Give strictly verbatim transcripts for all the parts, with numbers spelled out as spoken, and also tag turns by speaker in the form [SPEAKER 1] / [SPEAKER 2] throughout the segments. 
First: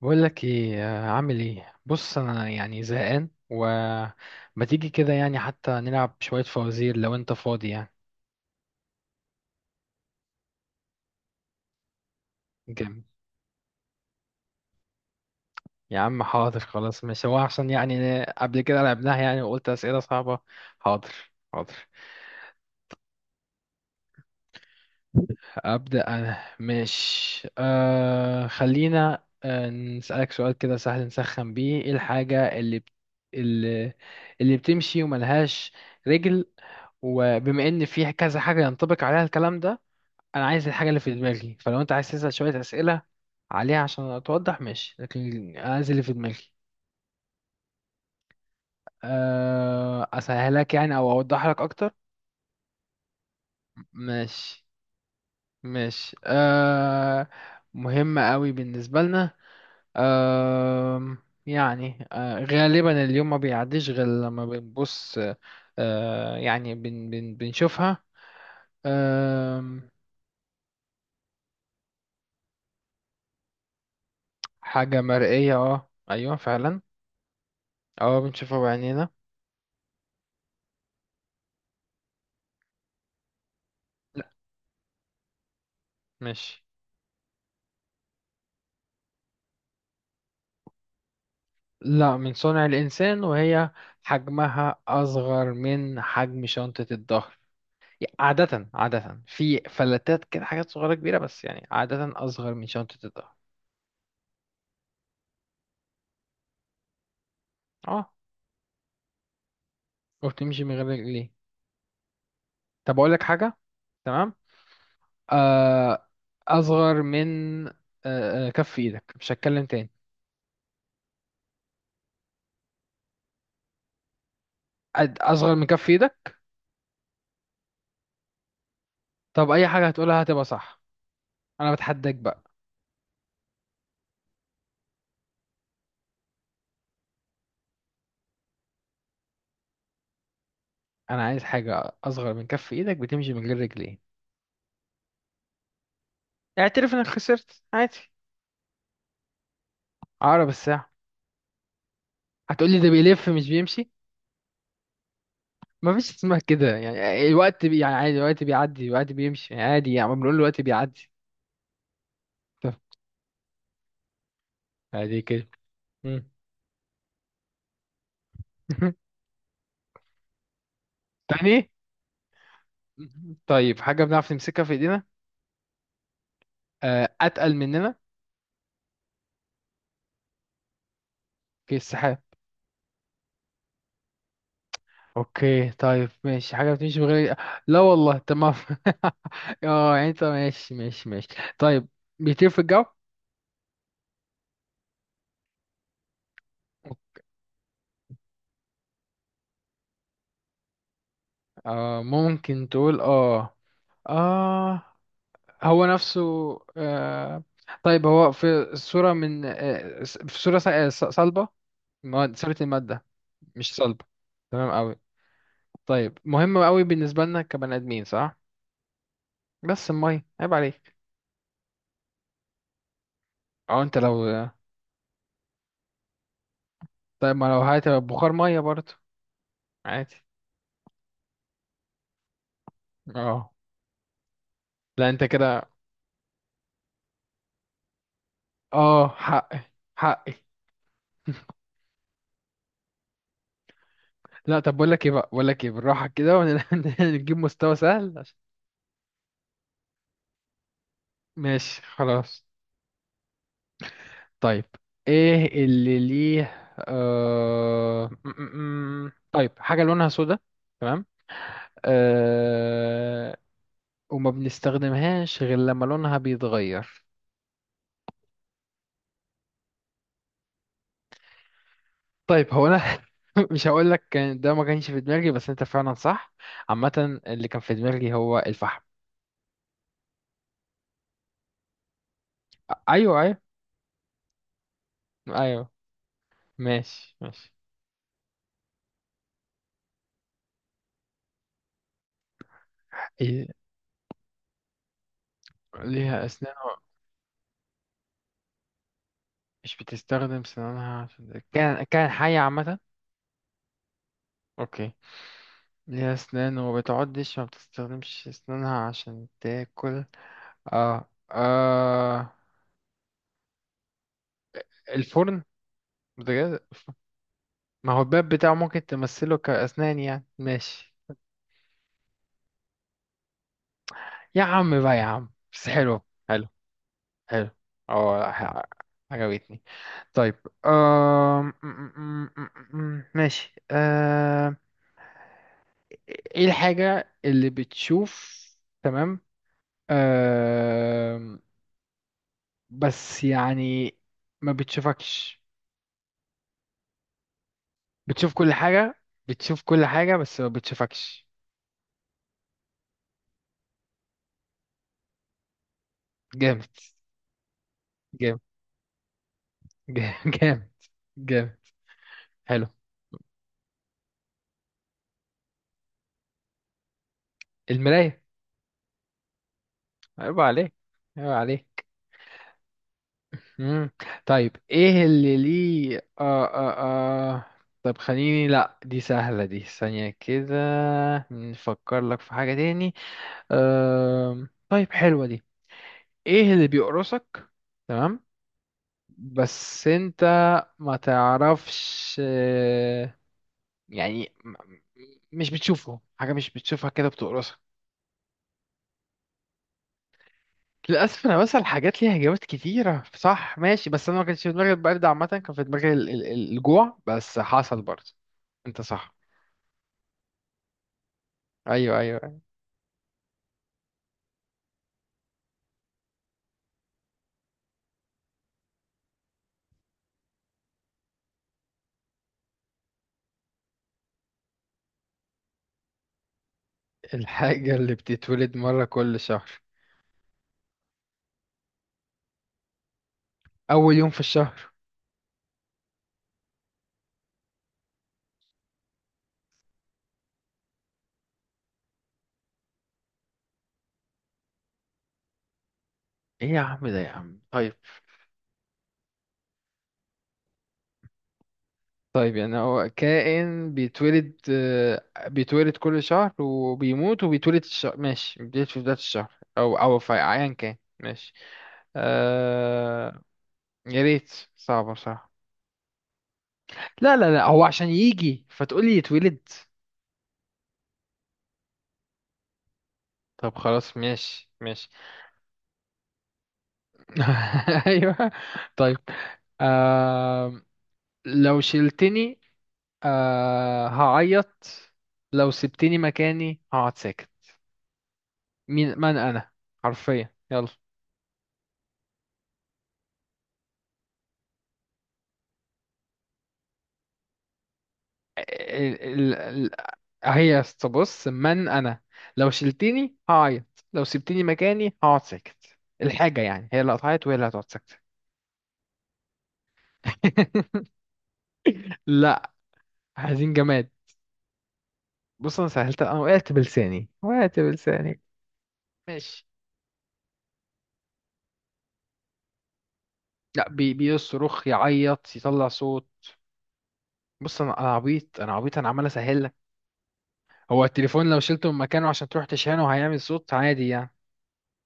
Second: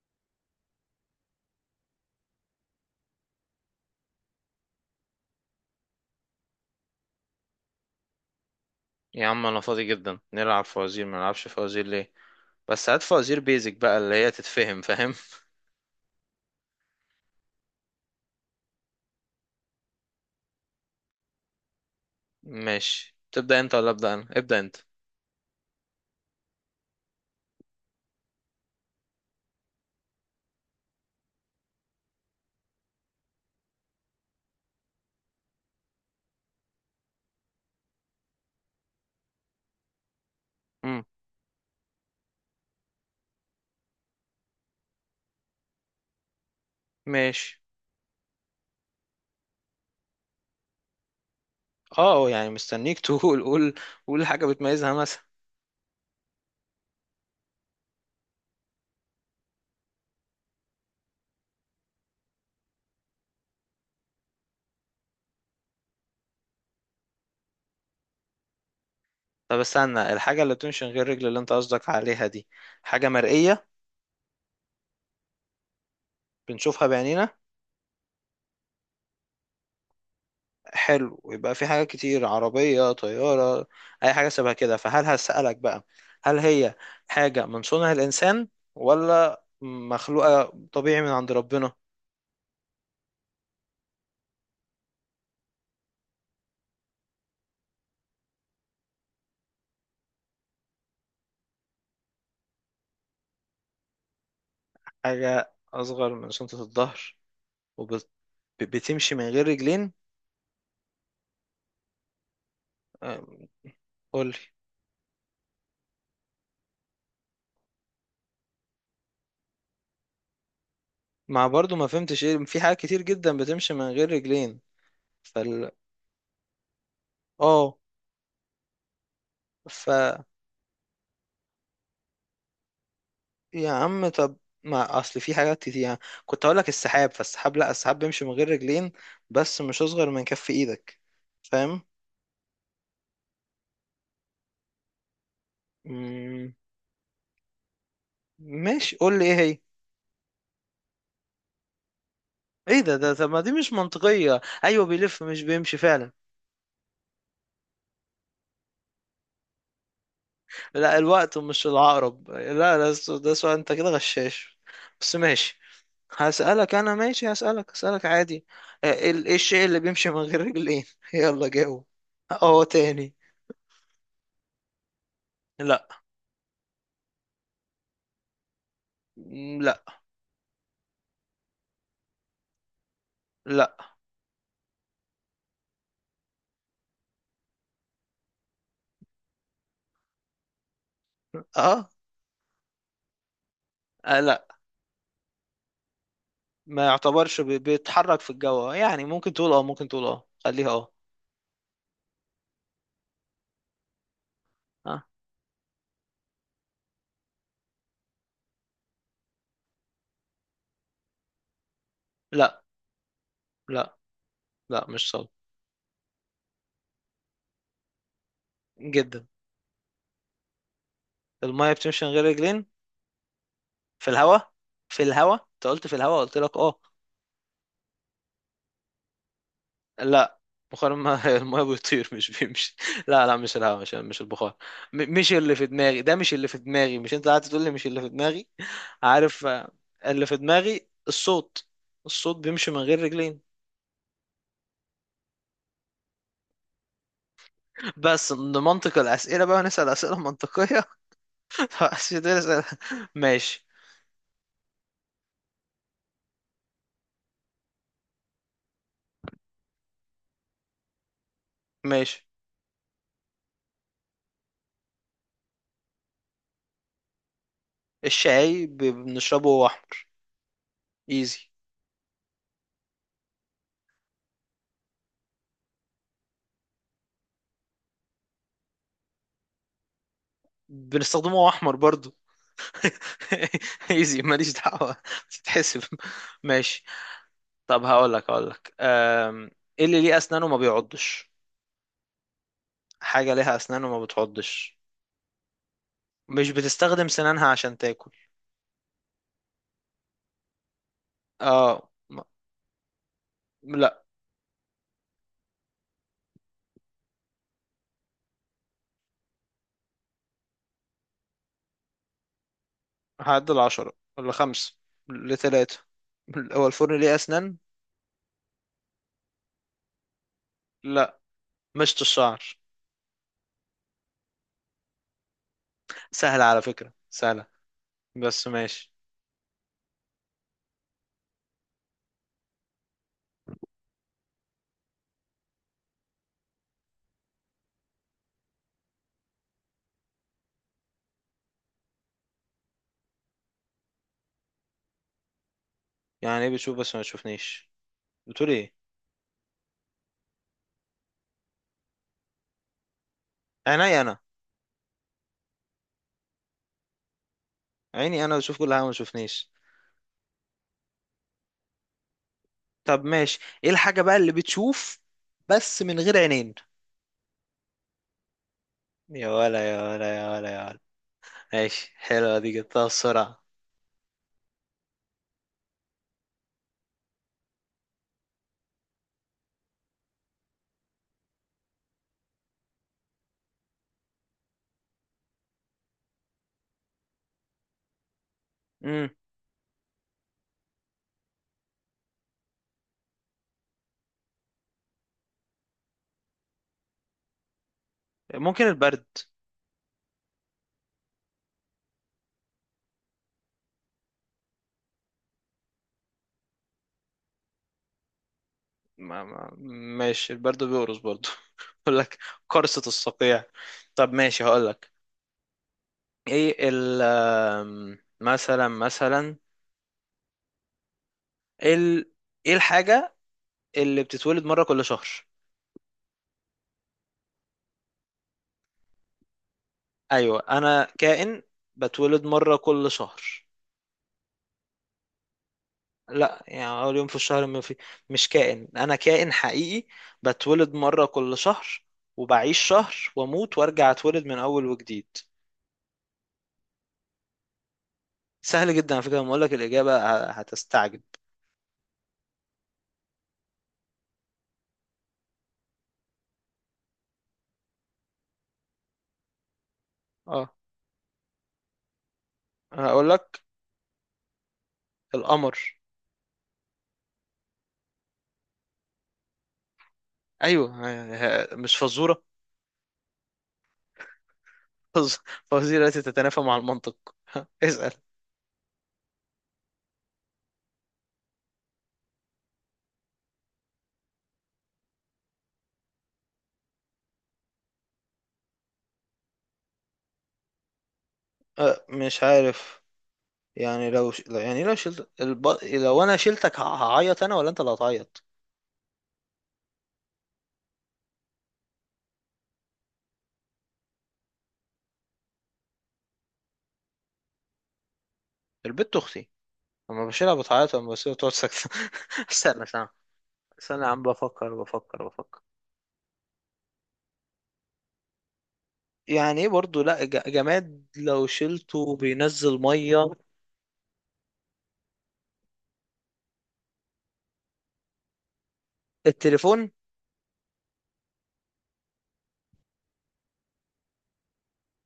[SPEAKER 1] بقول لك ايه، آه، عامل ايه؟ بص، انا يعني زهقان، وما تيجي كده يعني حتى نلعب شوية فوازير لو انت فاضي يعني.
[SPEAKER 2] يا عم انا فاضي جدا، نلعب فوازير. ما نلعبش فوازير ليه؟ بس هات
[SPEAKER 1] جامد.
[SPEAKER 2] فوازير بيزك بقى اللي هي تتفهم، فاهم؟
[SPEAKER 1] يا عم حاضر، خلاص. مش هو عشان يعني قبل كده لعبناها يعني وقلت أسئلة صعبة. حاضر. حاضر.
[SPEAKER 2] ماشي، تبدأ انت ولا ابدأ انا؟ ابدأ انت.
[SPEAKER 1] أبدأ أنا. مش آه خلينا آه نسألك سؤال كده سهل نسخن بيه. ايه الحاجة اللي بت... اللي اللي بتمشي وملهاش رجل؟ وبما ان في كذا حاجة ينطبق عليها الكلام ده، انا عايز الحاجه اللي
[SPEAKER 2] امم
[SPEAKER 1] في دماغي. فلو انت عايز تسال شويه اسئله عليها عشان اتوضح ماشي، لكن أنا عايز اللي في دماغي.
[SPEAKER 2] ماشي.
[SPEAKER 1] أه، اسهلك يعني او اوضح لك اكتر.
[SPEAKER 2] اه، يعني مستنيك. تقول، قول. قول حاجة
[SPEAKER 1] ماشي
[SPEAKER 2] بتميزها مثلا.
[SPEAKER 1] ماشي أه. مهمه قوي بالنسبه لنا. أه. يعني أه غالبا اليوم ما بيعديش غير لما بنبص. أه، يعني بن بن بنشوفها.
[SPEAKER 2] طب
[SPEAKER 1] أه.
[SPEAKER 2] استنى، الحاجة اللي بتمشي من غير رجل اللي انت قصدك عليها دي حاجة مرئية؟
[SPEAKER 1] حاجه مرئيه، اه، ايوه فعلا.
[SPEAKER 2] بنشوفها بعينينا؟
[SPEAKER 1] اه، بنشوفها بعينينا.
[SPEAKER 2] حلو، يبقى في حاجات كتير: عربية، طيارة، أي
[SPEAKER 1] لا.
[SPEAKER 2] حاجة شبه كده. فهل هسألك بقى، هل
[SPEAKER 1] ماشي.
[SPEAKER 2] هي حاجة من صنع الإنسان ولا مخلوقة طبيعي من عند ربنا؟
[SPEAKER 1] لا، من صنع الإنسان. وهي حجمها أصغر من حجم شنطة الظهر. يعني عادة عادة في فلتات كده حاجات صغيرة كبيرة، بس يعني عادة أصغر من شنطة الظهر.
[SPEAKER 2] حاجة أصغر من شنطة الظهر
[SPEAKER 1] اه.
[SPEAKER 2] وبتمشي من غير رجلين؟
[SPEAKER 1] وبتمشي من غير رجلين. طب أقول لك
[SPEAKER 2] أم،
[SPEAKER 1] حاجة.
[SPEAKER 2] قولي.
[SPEAKER 1] تمام. آه أصغر من آه آه، كف إيدك. مش هتكلم تاني.
[SPEAKER 2] مع برضو ما فهمتش ايه، في حاجات كتير جدا بتمشي من غير رجلين.
[SPEAKER 1] أد- أصغر من
[SPEAKER 2] فال
[SPEAKER 1] كف إيدك.
[SPEAKER 2] اه.
[SPEAKER 1] طب أي حاجة هتقولها هتبقى صح. أنا بتحداك بقى.
[SPEAKER 2] يا عم طب، ما اصل في حاجات كتير يعني، كنت اقول لك السحاب، فالسحاب، لا، السحاب بيمشي من غير رجلين بس مش اصغر من كف ايدك.
[SPEAKER 1] أنا عايز
[SPEAKER 2] فاهم؟
[SPEAKER 1] حاجة أصغر من كف إيدك بتمشي من غير رجلين.
[SPEAKER 2] مم،
[SPEAKER 1] اعترف إنك خسرت، عادي.
[SPEAKER 2] ماشي، قول لي ايه هي.
[SPEAKER 1] عقرب الساعة. هتقولي
[SPEAKER 2] ايه
[SPEAKER 1] ده
[SPEAKER 2] ده ده؟
[SPEAKER 1] بيلف
[SPEAKER 2] طب، ما
[SPEAKER 1] مش
[SPEAKER 2] دي مش
[SPEAKER 1] بيمشي.
[SPEAKER 2] منطقية، ايوه بيلف مش بيمشي
[SPEAKER 1] مفيش
[SPEAKER 2] فعلا.
[SPEAKER 1] اسمها كده. يعني الوقت بي يعني عادي، الوقت بيعدي، الوقت بيمشي يعني عادي، يعني ما بنقول الوقت
[SPEAKER 2] لا،
[SPEAKER 1] بيعدي.
[SPEAKER 2] الوقت مش العقرب.
[SPEAKER 1] طب
[SPEAKER 2] لا، لا، السو- ده سؤال، انت كده غشاش، بس
[SPEAKER 1] عادي كده.
[SPEAKER 2] ماشي.
[SPEAKER 1] مم.
[SPEAKER 2] هسألك انا ماشي، هسألك هسألك عادي. آه، ال- ايه الشيء اللي بيمشي من غير رجلين؟ يلا
[SPEAKER 1] تاني.
[SPEAKER 2] جاوب. اه تاني.
[SPEAKER 1] طيب حاجة بنعرف نمسكها في ايدينا.
[SPEAKER 2] لا،
[SPEAKER 1] آه، أتقل مننا.
[SPEAKER 2] لا،
[SPEAKER 1] في السحاب.
[SPEAKER 2] لا،
[SPEAKER 1] اوكي طيب، ماشي، حاجة بتمشي من غير. لا والله، تمام. اه يعني انت ماشي ماشي ماشي. طيب.
[SPEAKER 2] اه.
[SPEAKER 1] بيطير في الجو.
[SPEAKER 2] آه، لا. ما يعتبرش بي- بيتحرك في الجو يعني، ممكن تقول اه، ممكن تقول اه، خليها اه.
[SPEAKER 1] آه، ممكن تقول اه. اه.
[SPEAKER 2] ها؟
[SPEAKER 1] هو نفسه. آه. طيب، هو في صورة من آه في صورة ص- آه، ص- صلبة. مواد- صورة
[SPEAKER 2] لا،
[SPEAKER 1] المادة. مش
[SPEAKER 2] لا،
[SPEAKER 1] صلبة. تمام
[SPEAKER 2] لا،
[SPEAKER 1] أوي.
[SPEAKER 2] مش صلب.
[SPEAKER 1] طيب مهم أوي بالنسبة لنا كبني آدمين، صح؟
[SPEAKER 2] جدا.
[SPEAKER 1] بس المية، عيب عليك.
[SPEAKER 2] المية بتمشي من غير رجلين.
[SPEAKER 1] اه انت
[SPEAKER 2] في
[SPEAKER 1] لو.
[SPEAKER 2] الهواء. في الهواء، انت قلت في الهواء، قلت لك اه.
[SPEAKER 1] طيب ما لو هات بخار مية برضه، عادي.
[SPEAKER 2] لا، بخار المية. المية بيطير مش بيمشي. لا، لا،
[SPEAKER 1] اه.
[SPEAKER 2] مش الهواء، مش مش البخار.
[SPEAKER 1] لا
[SPEAKER 2] م-
[SPEAKER 1] انت
[SPEAKER 2] مش اللي في
[SPEAKER 1] كده.
[SPEAKER 2] دماغي، ده مش اللي في دماغي، مش انت قاعد تقول لي مش اللي في دماغي.
[SPEAKER 1] اه،
[SPEAKER 2] عارف.
[SPEAKER 1] حقي.
[SPEAKER 2] آه، اللي
[SPEAKER 1] حقي.
[SPEAKER 2] في دماغي الصوت. الصوت بيمشي من غير رجلين.
[SPEAKER 1] لا. طب بقول لك ايه بقى، بقول لك ايه، بالراحة كده ونجيب مستوى سهل
[SPEAKER 2] بس
[SPEAKER 1] عشان.
[SPEAKER 2] نمنطق الأسئلة بقى، نسأل أسئلة منطقية.
[SPEAKER 1] ماشي
[SPEAKER 2] عشان تقدر
[SPEAKER 1] خلاص.
[SPEAKER 2] تسأل- ماشي.
[SPEAKER 1] طيب، ايه اللي ليه آه... م- م- م. طيب حاجة لونها سودا. تمام.
[SPEAKER 2] ماشي.
[SPEAKER 1] آه... وما بنستخدمهاش غير لما لونها بيتغير.
[SPEAKER 2] الشاي ب- بنشربه وهو احمر. ايزي.
[SPEAKER 1] طيب هو انا مش هقول لك كان ده ما كانش في دماغي، بس انت فعلا صح. عامة اللي كان في دماغي هو الفحم.
[SPEAKER 2] بنستخدمه وهو احمر برضو.
[SPEAKER 1] ايوه ايوه.
[SPEAKER 2] ايزي، ماليش دعوة،
[SPEAKER 1] ايوه.
[SPEAKER 2] تتحسب، ماشي.
[SPEAKER 1] ماشي ماشي.
[SPEAKER 2] طب هقول لك هقول لك أم، ايه اللي ليه اسنان وما بيعضش؟ حاجة
[SPEAKER 1] إيه.
[SPEAKER 2] ليها اسنان وما بتعضش،
[SPEAKER 1] ليها
[SPEAKER 2] مش
[SPEAKER 1] اسنان و.
[SPEAKER 2] بتستخدم سنانها عشان تاكل.
[SPEAKER 1] مش بتستخدم سنانها عشان كان
[SPEAKER 2] اه،
[SPEAKER 1] كان
[SPEAKER 2] ما-
[SPEAKER 1] حية عامة.
[SPEAKER 2] لا.
[SPEAKER 1] اوكي. ليها أسنان وما بتعضش، ما بتستخدمش أسنانها عشان تاكل. اه اه.
[SPEAKER 2] هعدل عشرة، ولا خمسة،
[SPEAKER 1] الفرن.
[SPEAKER 2] لثلاثة؟
[SPEAKER 1] بجد.
[SPEAKER 2] هو الفرن ليه اسنان؟
[SPEAKER 1] ما هو الباب بتاعه ممكن تمثله كأسنان يعني، ماشي.
[SPEAKER 2] لا، مشط الشعر.
[SPEAKER 1] يا عم بقى، يا عم، بس حلو.
[SPEAKER 2] سهلة
[SPEAKER 1] حلو.
[SPEAKER 2] على فكرة، سهلة،
[SPEAKER 1] حلو. اه
[SPEAKER 2] بس
[SPEAKER 1] ح-
[SPEAKER 2] ماشي.
[SPEAKER 1] عجبتني. طيب. آه... ماشي. آه... ايه الحاجة اللي بتشوف. تمام. آه... بس يعني ما بتشوفكش.
[SPEAKER 2] يعني ايه بتشوف بس ما تشوفنيش؟
[SPEAKER 1] بتشوف
[SPEAKER 2] بتقول
[SPEAKER 1] كل
[SPEAKER 2] ايه؟
[SPEAKER 1] حاجة. بتشوف كل حاجة بس ما بتشوفكش.
[SPEAKER 2] عيني انا.
[SPEAKER 1] جامد.
[SPEAKER 2] عيني انا
[SPEAKER 1] جامد.
[SPEAKER 2] بشوف كل حاجه ما تشوفنيش.
[SPEAKER 1] جامد جامد. جامد. حلو.
[SPEAKER 2] طب ماشي، ايه الحاجه بقى اللي بتشوف بس من غير عينين؟
[SPEAKER 1] المراية.
[SPEAKER 2] يا ولا، يا ولا، يا
[SPEAKER 1] عيب
[SPEAKER 2] ولا، يا
[SPEAKER 1] عليك.
[SPEAKER 2] ولا.
[SPEAKER 1] عيب عليك.
[SPEAKER 2] ماشي، حلوه دي، جبتها بسرعه.
[SPEAKER 1] مم. طيب ايه اللي ليه آه آه آه. طب خليني، لا دي سهلة، دي ثانية كده. نفكر لك في حاجة تاني. آه... طيب حلوة دي. ايه اللي بيقرصك. تمام.
[SPEAKER 2] امم
[SPEAKER 1] بس انت ما تعرفش، يعني م- مش بتشوفه، حاجة مش بتشوفها كده بتقرصها.
[SPEAKER 2] ممكن البرد.
[SPEAKER 1] للأسف أنا بسأل حاجات ليها إجابات كتيرة، صح، ماشي، بس أنا ما كانش في دماغي البرد. عامة كان في دماغي ال- ال- الجوع، بس حصل برضه. أنت صح.
[SPEAKER 2] ما ما ماشي، البرد بيقرص برضه.
[SPEAKER 1] أيوه
[SPEAKER 2] بقول
[SPEAKER 1] أيوه
[SPEAKER 2] لك،
[SPEAKER 1] أيوة.
[SPEAKER 2] قرصه الصقيع. طب ماشي، هقول لك، ايه ال، أم، مثلا، مثلا ال ايه الحاجه اللي بتتولد مره كل شهر؟
[SPEAKER 1] الحاجة اللي بتتولد مرة كل شهر.
[SPEAKER 2] ايوه انا كائن، بتولد مره كل شهر.
[SPEAKER 1] أول يوم في الشهر.
[SPEAKER 2] لا يعني اول يوم في الشهر، ما في، مش كائن، انا كائن حقيقي، بتولد مره كل شهر وبعيش شهر واموت وارجع اتولد من اول وجديد.
[SPEAKER 1] إيه يا عم ده، يا عم، طيب.
[SPEAKER 2] سهل جدا على فكره، لما اقول لك الاجابه ه- هتستعجب.
[SPEAKER 1] طيب يعني هو كائن بيتولد، آه، بيتولد كل شهر وبيموت وبيتولد الشهر، ماشي، بيتولد في بداية الشهر أو أو في أيا
[SPEAKER 2] اه
[SPEAKER 1] كان، ماشي.
[SPEAKER 2] انا اقول
[SPEAKER 1] آه.
[SPEAKER 2] لك،
[SPEAKER 1] يا ريت. صعبة، صح؟
[SPEAKER 2] القمر.
[SPEAKER 1] لا لا لا، هو عشان يجي فتقولي يتولد.
[SPEAKER 2] ايوه، ه- ه- مش فزوره.
[SPEAKER 1] طب خلاص، ماشي ماشي.
[SPEAKER 2] فز- فوازير التي تتنافى مع المنطق. اسال.
[SPEAKER 1] ايوه. طيب. آه... لو شلتني آه... هعيط. لو سبتني مكاني هقعد ساكت. مين من انا؟ حرفيا يلا.
[SPEAKER 2] أه، مش عارف، يعني لو ش... يعني لو شلت الب... لو انا شلتك، ه- هعيط انا ولا انت اللي هتعيط؟
[SPEAKER 1] آه، ال... ال... ال... هي بص، من انا؟ لو شلتني هعيط، لو سبتني مكاني هقعد ساكت. الحاجة يعني هي اللي قطعت وهي اللي هتقعد ساكتة.
[SPEAKER 2] البت اختي، لما بشيلها بتعيط، لما بسيبها تقعد ساكته.
[SPEAKER 1] لا.
[SPEAKER 2] استنى، استنى،
[SPEAKER 1] عايزين
[SPEAKER 2] استنى يا
[SPEAKER 1] جماد.
[SPEAKER 2] عم، بفكر، بفكر، بفكر.
[SPEAKER 1] بص انا سهلت، انا وقعت بلساني، وقعت بلساني.
[SPEAKER 2] يعني
[SPEAKER 1] ماشي.
[SPEAKER 2] ايه برضه، لا ج- جماد لو شلته بينزل ميه؟
[SPEAKER 1] لا، بي بيصرخ، يعيط، يطلع صوت. بص انا، انا عبيط، انا عبيط، انا عمال اسهل لك.
[SPEAKER 2] التليفون؟
[SPEAKER 1] هو التليفون لو شلته من مكانه عشان تروح تشحنه هيعمل صوت عادي يعني.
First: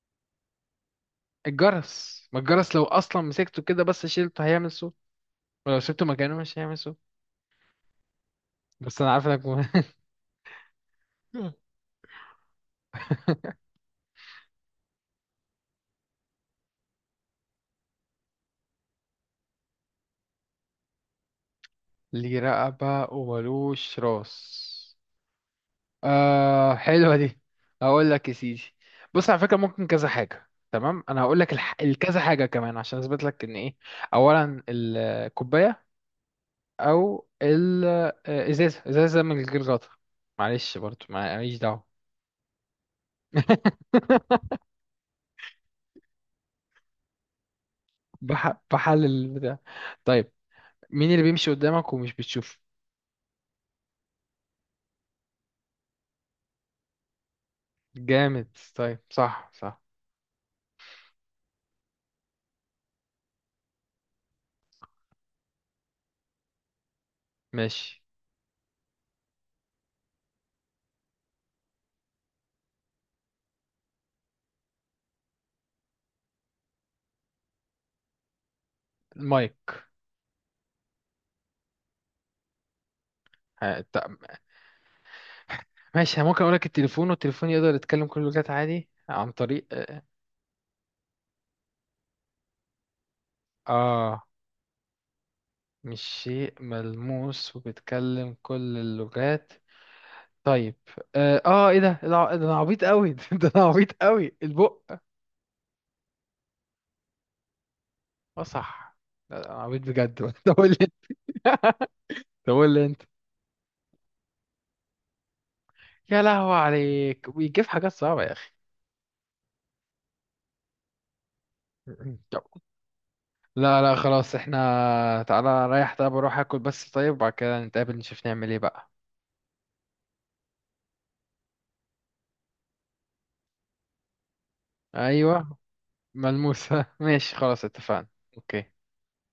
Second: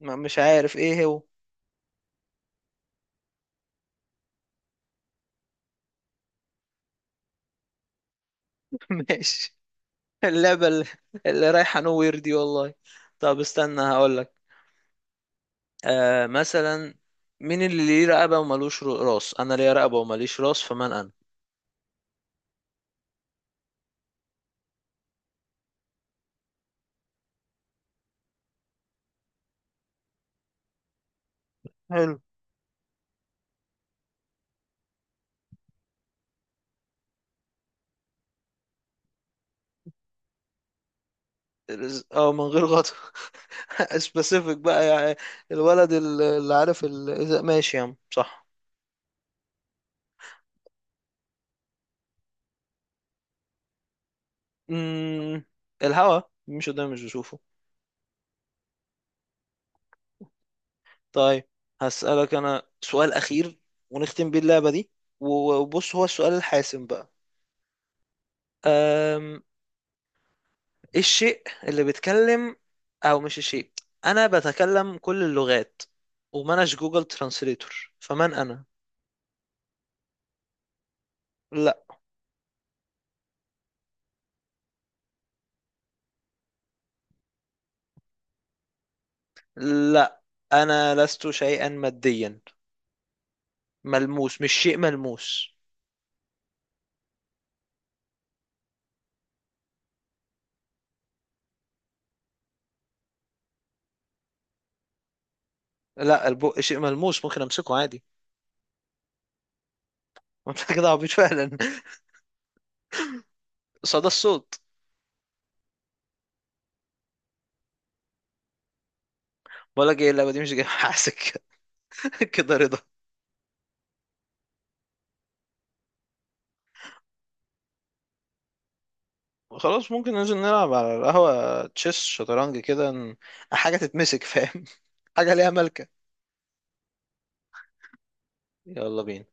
[SPEAKER 2] ما مش عارف ايه هو.
[SPEAKER 1] الجرس. ما الجرس لو اصلا مسكته كده بس شلته هيعمل صوت، ولو سبته مكانه مش هيعمل صوت. بس انا عارف انك.
[SPEAKER 2] ماشي. اللعبه اللي,
[SPEAKER 1] م-
[SPEAKER 2] اللي رايحه نوير دي والله. طب استنى، هقول لك، آه مثلا، مين اللي ليه رقبه ومالوش رو- راس؟ انا ليا رقبه وماليش راس، فمن انا؟
[SPEAKER 1] ليه رقبة وملوش راس. آه حلوة دي. هقول لك يا سيدي. بص على فكرة ممكن كذا حاجة، تمام، انا هقول لك الح... الكذا
[SPEAKER 2] حلو.
[SPEAKER 1] حاجة كمان عشان اثبت لك ان ايه. اولا الكوباية، او الازازة، ازازة من غير غطا. معلش برضو ما- ماليش دعوة.
[SPEAKER 2] اه، من غير غطا. سبيسيفيك بقى يعني. الولد ال- اللي عارف ال... إذا- ماشي يا عم صح.
[SPEAKER 1] بح... بحلل البتاع. طيب، مين اللي بيمشي قدامك ومش بتشوفه؟
[SPEAKER 2] امم الهوا، مش قدام، مش بشوفه.
[SPEAKER 1] جامد. طيب، صح صح.
[SPEAKER 2] طيب هسألك انا سؤال اخير، ونختم بيه اللعبة دي، وبص هو السؤال الحاسم بقى.
[SPEAKER 1] ماشي.
[SPEAKER 2] أم... إيه الشيء اللي بيتكلم، او مش الشيء، انا بتكلم كل اللغات ومناش جوجل ترانسليتور، فمن انا؟
[SPEAKER 1] المايك.
[SPEAKER 2] لا.
[SPEAKER 1] ه- ت- ماشي. أنا ممكن اقول لك التليفون، والتليفون يقدر يتكلم كل اللغات عادي عن طريق آه،
[SPEAKER 2] لا، انا لست شيئا ماديا،
[SPEAKER 1] آه.
[SPEAKER 2] ملموس، مش شيء ملموس.
[SPEAKER 1] مش شيء ملموس وبيتكلم كل اللغات. طيب. آه, آه إيه ده الع- ده أنا عبيط أوي. ده أنا عبيط أوي. البق.
[SPEAKER 2] لا، البق شيء ملموس ممكن امسكه عادي.
[SPEAKER 1] آه صح. لا، ده أنا عبيط بجد. طب قول
[SPEAKER 2] انت
[SPEAKER 1] لي.
[SPEAKER 2] كده عبيط فعلا.
[SPEAKER 1] طب قول لي أنت.
[SPEAKER 2] صدى الصوت.
[SPEAKER 1] يا لهوي عليك بيجيب حاجات صعبة يا أخي.
[SPEAKER 2] بقول لك ايه، اللعبه دي مش جايه حاسك.
[SPEAKER 1] طب.
[SPEAKER 2] كده رضا.
[SPEAKER 1] لا لا خلاص، احنا. تعالى رايح، طيب اروح اكل بس، طيب وبعد كده نتقابل نشوف نعمل ايه بقى.
[SPEAKER 2] خلاص، ممكن ننزل نلعب على القهوه، تشيس، شطرنج كده، ن- حاجه تتمسك، فاهم؟ حاجه ليها
[SPEAKER 1] ايوه.
[SPEAKER 2] ملكه.
[SPEAKER 1] ملموسة. ماشي خلاص، اتفقنا. اوكي.
[SPEAKER 2] يلا بينا.